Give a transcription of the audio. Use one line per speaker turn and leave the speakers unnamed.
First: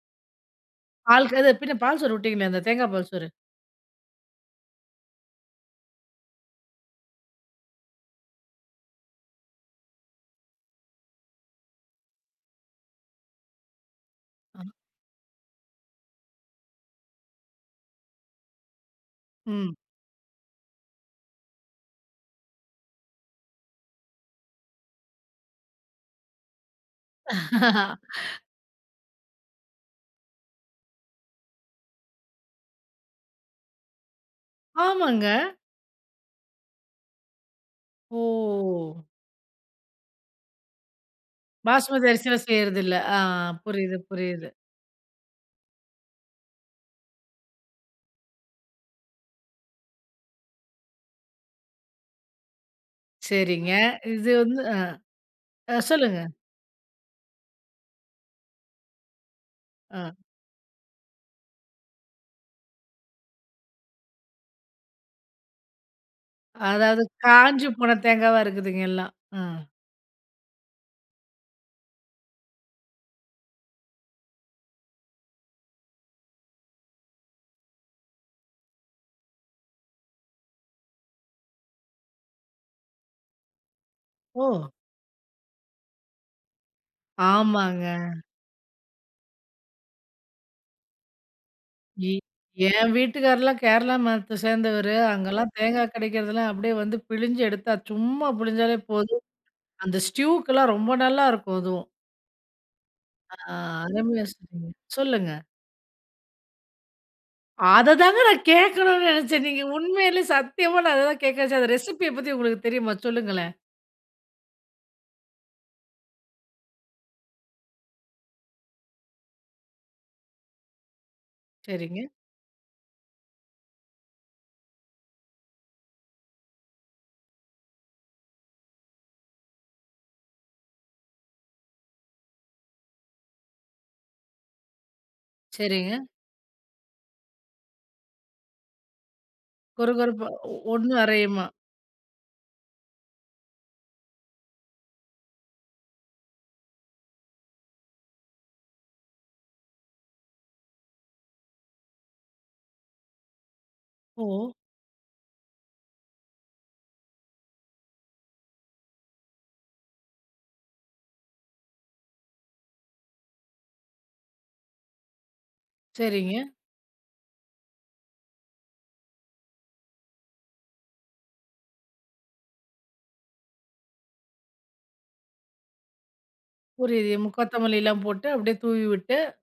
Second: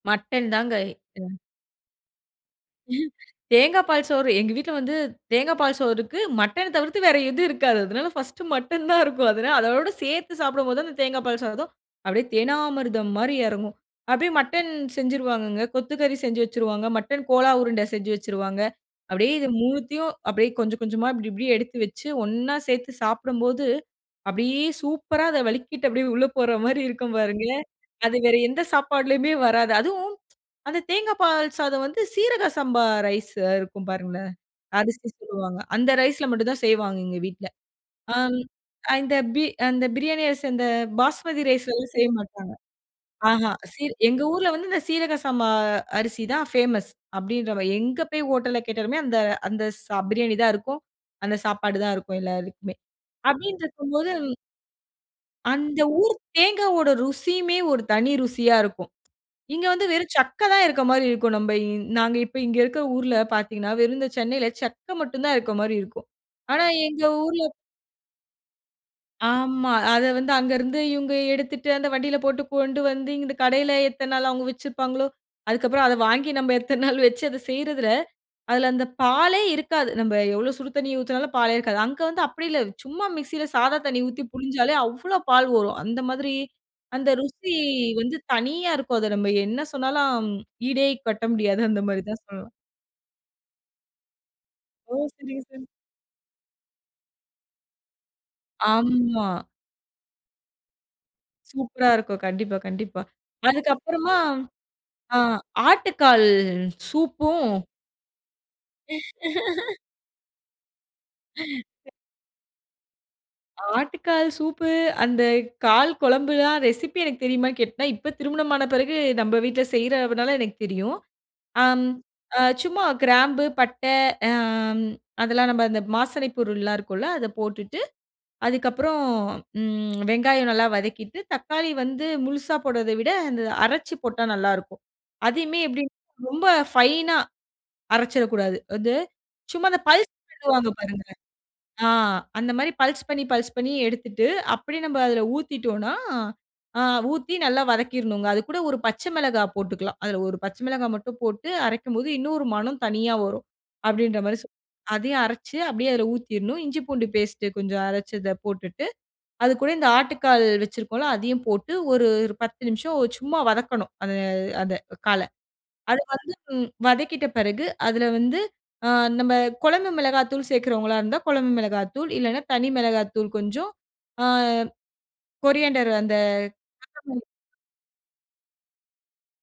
Mutton தாங்க
பால்
ம்.
அது பின்ன பால்சோறு விட்டிங்களே அந்த தேங்கா பால்
ம்.
சோறு.
தேங்கா பால் சோறு எங்க வீட்ல வந்து தேங்கா பால் சோறுக்கு. மட்டன் தவிர்த்து வேறு எதுவும் இருக்காது. அதனால பர்ஸ்ட்டு மட்டன் தான் இருக்கும். அதனால அதோட சேர்த்து சாப்டும்போது அந்த தேங்கா பால் சாதம், அப்டியே தேனாமிருதம் மாரி எறங்கும். அப்டியே
அ.
மட்டன் செஞ்சுருவாங்கங்க. கொத்துக்கறி செஞ்சு வச்சிருவாங்க, மட்டன் கோலா உருண்ட செஞ்சு வச்சிருவாங்க. அப்டியே இது
ம்.
3த்தயும் அப்டியே கொஞ்சம் கொஞ்சமா இப்டி இப்டி எடுத்து வச்சு ஒண்ணா சேர்த்து சாப்டும்போது, அப்டியே சூப்பரா அத வழிக்கிட்டு அப்டியே உள்ள போற மாரி இருக்கும் பாருங்க. அது வேற எந்த சாப்பாடுலயுமே வராது. அதுவும் அந்த தேங்கா பால் சாதம் வந்து சீரக சம்பா ரைஸ் இருக்கும் பாருங்களேன். அரிசி
ஆமாங்க.
சொல்லுவாங்க அந்த ரைஸ்ல் மட்டும் தான் செய்வாங்க எங்க வீட்ல. அம்.
ஓ!
அந்த பி அந்த பிரியாணி அரிசி அந்த பாஸ்மதி ரைஸ்லலாம் செய்ய
பாஸ்மதி அரிசல
மாட்டாங்க.
செய்றது இல்ல. ஆ
ஆஹ, சி
புரியுது
எங்க
புரியுது.
ஊர்ல வந்து இந்த சீரகம் சாமா அரிசி தான் ஃப்மஸ் அப்டின்ற மாரி எங்க போய் ஹோட்டல்ல கேட்டாலுமே அந்த அந்த ஸ பிரியாணி தான் இருக்கும். அந்த சாப்பாடு தான் இருக்கும் எல்லாருக்குமே.
சரிங்க.
அப்டின்ருக்கும் போது
இது வந்து அ, ஆ
அந்த ஊர்
சொல்லுங்க.
தேங்காவோட ருசியுமே ஒரு தனி ருசியா இருக்கும். இங்க வந்து
ஆ.
வெறும் சக்க தான் இருக்க மாரி இருக்கும். நம்ப இந் நாங்க இப்ப இங்க இருக்குற ஊர்ல பார்த்தீங்கனா, வெறும் இந்த சென்னைல சக்க மட்டும் தான் இருக்க மாரி இருக்கும். ஆனா எங்க
அதாவது,
ஊர்ல
காஞ்சி போன தேங்காவா இருக்குதுங்க எல்லாம். அ.
ஆமா. அத வந்து அங்கருந்து இவங்க எடுத்துட்டு அந்த வண்டில போட்டு கொண்டு வந்து, இந்த இந்த கடைல எத்தன நாளா அவங்க வச்சிருப்பாங்களோ? அதுக்கப்புறம் அத வாங்கி நம்ம எத்தன நாள் வச்சு அத செய்றதில, அதுல அந்த பாலே இருக்காது. நம்ப எவ்ளோ சுடு தண்ணி ஊத்தினாலும் பாலே இருக்காது. அங்க வந்து அப்டி இல்ல. சும்மா மிக்ஸில சாதா தண்ணி ஊத்தி
ஓ!
புழிஞ்சாலே அவ்ளோ பால் வரும். அந்த மாதிரி, அந்த ருசி
ஆமாங்க.
வந்து தனியா இருக்கும். அத நம்ம என்ன சொன்னாலும் ஈடே கட்ட முடியாது அந்த மாரி
இ
தான் சொல்லலாம்.
என் வீட்டுக்காரர்லாம் கேரளா மதத்த சேர்ந்தவரு.
ஓ! சரிங்க
அங்கலாம்
சரி.
தேங்கா கெடைக்றதெல்லாம் அப்டியே வந்து பிழிஞ்சி எடுத்தா, சும்மா புழிஞ்சாலே போதும்.
ஆம்மா.
அந்த ஸ்ட்யுக்கெலாம் ரொம்ப நல்லாருக்கும் அதுவும்.
சூப்பரா இருக்கும். கண்டிப்பா, கண்டிப்பா.
ஆ
அதுக்கப்புறமா
அருமையா சொன்னீங்க.
அ
சொல்லுங்க.
ஆட்டுக்கால் சூப்பும்,
அததாங்க நான் கேக்கணும்னு நெனச்சேன். நீங்க உண்மையிலேயே சத்தியமா நான் அததான் கேக்க நெனச்சேன் அந்த ரெசிபி பத்தி உங்களுக்கு தெரியுமா? சொல்லுங்களேன்.
ஆட்டுக்கால் சூப்பு அந்த கால் குழம்புலாம் ரெசிபி எனக்கு தெரியுமான்னு கேட்னா இப்போ திருமணம் ஆன பிறகு நம்ப வீட்ல செய்றனால எனக்கு தெரியும் அம்.
சரிங்க.
அ சும்மா கிராம்பு பட்ட அம், அதெல்லாம் நம்ப அந்த மாசனைப் பொருள்லாம் இருக்கும்ல, அத போட்டுட்டு, அதுக்கப்புறம் ம் வெங்காயம் நல்லா வதக்கிட்டு, தக்காளி வந்து முழுசா போடுறத விட அந்த அரச்சி போட்டா நல்லாயிருக்கும். அதையுமே எப்டி
சரிங்க.
ரொம்ப ஃபைனா அரச்சிரக்கூடாது. அது சும்மா அந்த பல்ஸ்
கொரகொரப்பா ஒ
விடுவாங்க
ஒண்ணும்
பாருங்க.
அரையுமா
ஆ அந்த மாரி பல்ஸ் பண்ணி பல்ஸ் பண்ணி எடுத்துட்டு அப்டியே நம்ப அதுல ஊத்திட்டோம்னா, அ ஊத்தி நல்லா வதக்கிர்ணுங்க அது கூட 1 பச்ச மெளகா போட்டுக்லாம். அதுல 1 பச்ச மிளகா மட்டும் போட்டு, அரைக்கும்போது இன்னும் ஒரு மனம் தனியா வரும். அப்டின்ற மாரி சொ.
ஓ!
அதையும் அரச்சு அப்டியே அதில ஊத்திர்ணும், இஞ்சி பூண்டு பேஸ்ட்டு கொஞ்சம் அரச்சு இத போட்டுட்டு, அது கூட இந்த ஆட்டுக்கால் வச்சிருக்கோம்ல அதையும் போட்டு, ஒரு 10 நிமிஷம் சும்மா வதக்கணும், அந்த அத கால. அது வந்து
சரிங்க.
ம் வதக்கிட்ட பெறகு அதுல வந்து, ஆ நம்ம கொழம்பு மெளகா தூள் சேர்க்றவங்களா இருந்தா, குழம்பு மெளகா தூள், இல்லனா தனி மெளகா தூள் கொஞ்சம், ஆ கொரியாண்டர் அந்த.
புரியுது.
கொத்தமல்லி.
மு கொத்தமல்லிலாம் போட்டு, அப்டியே தூவி விட்டு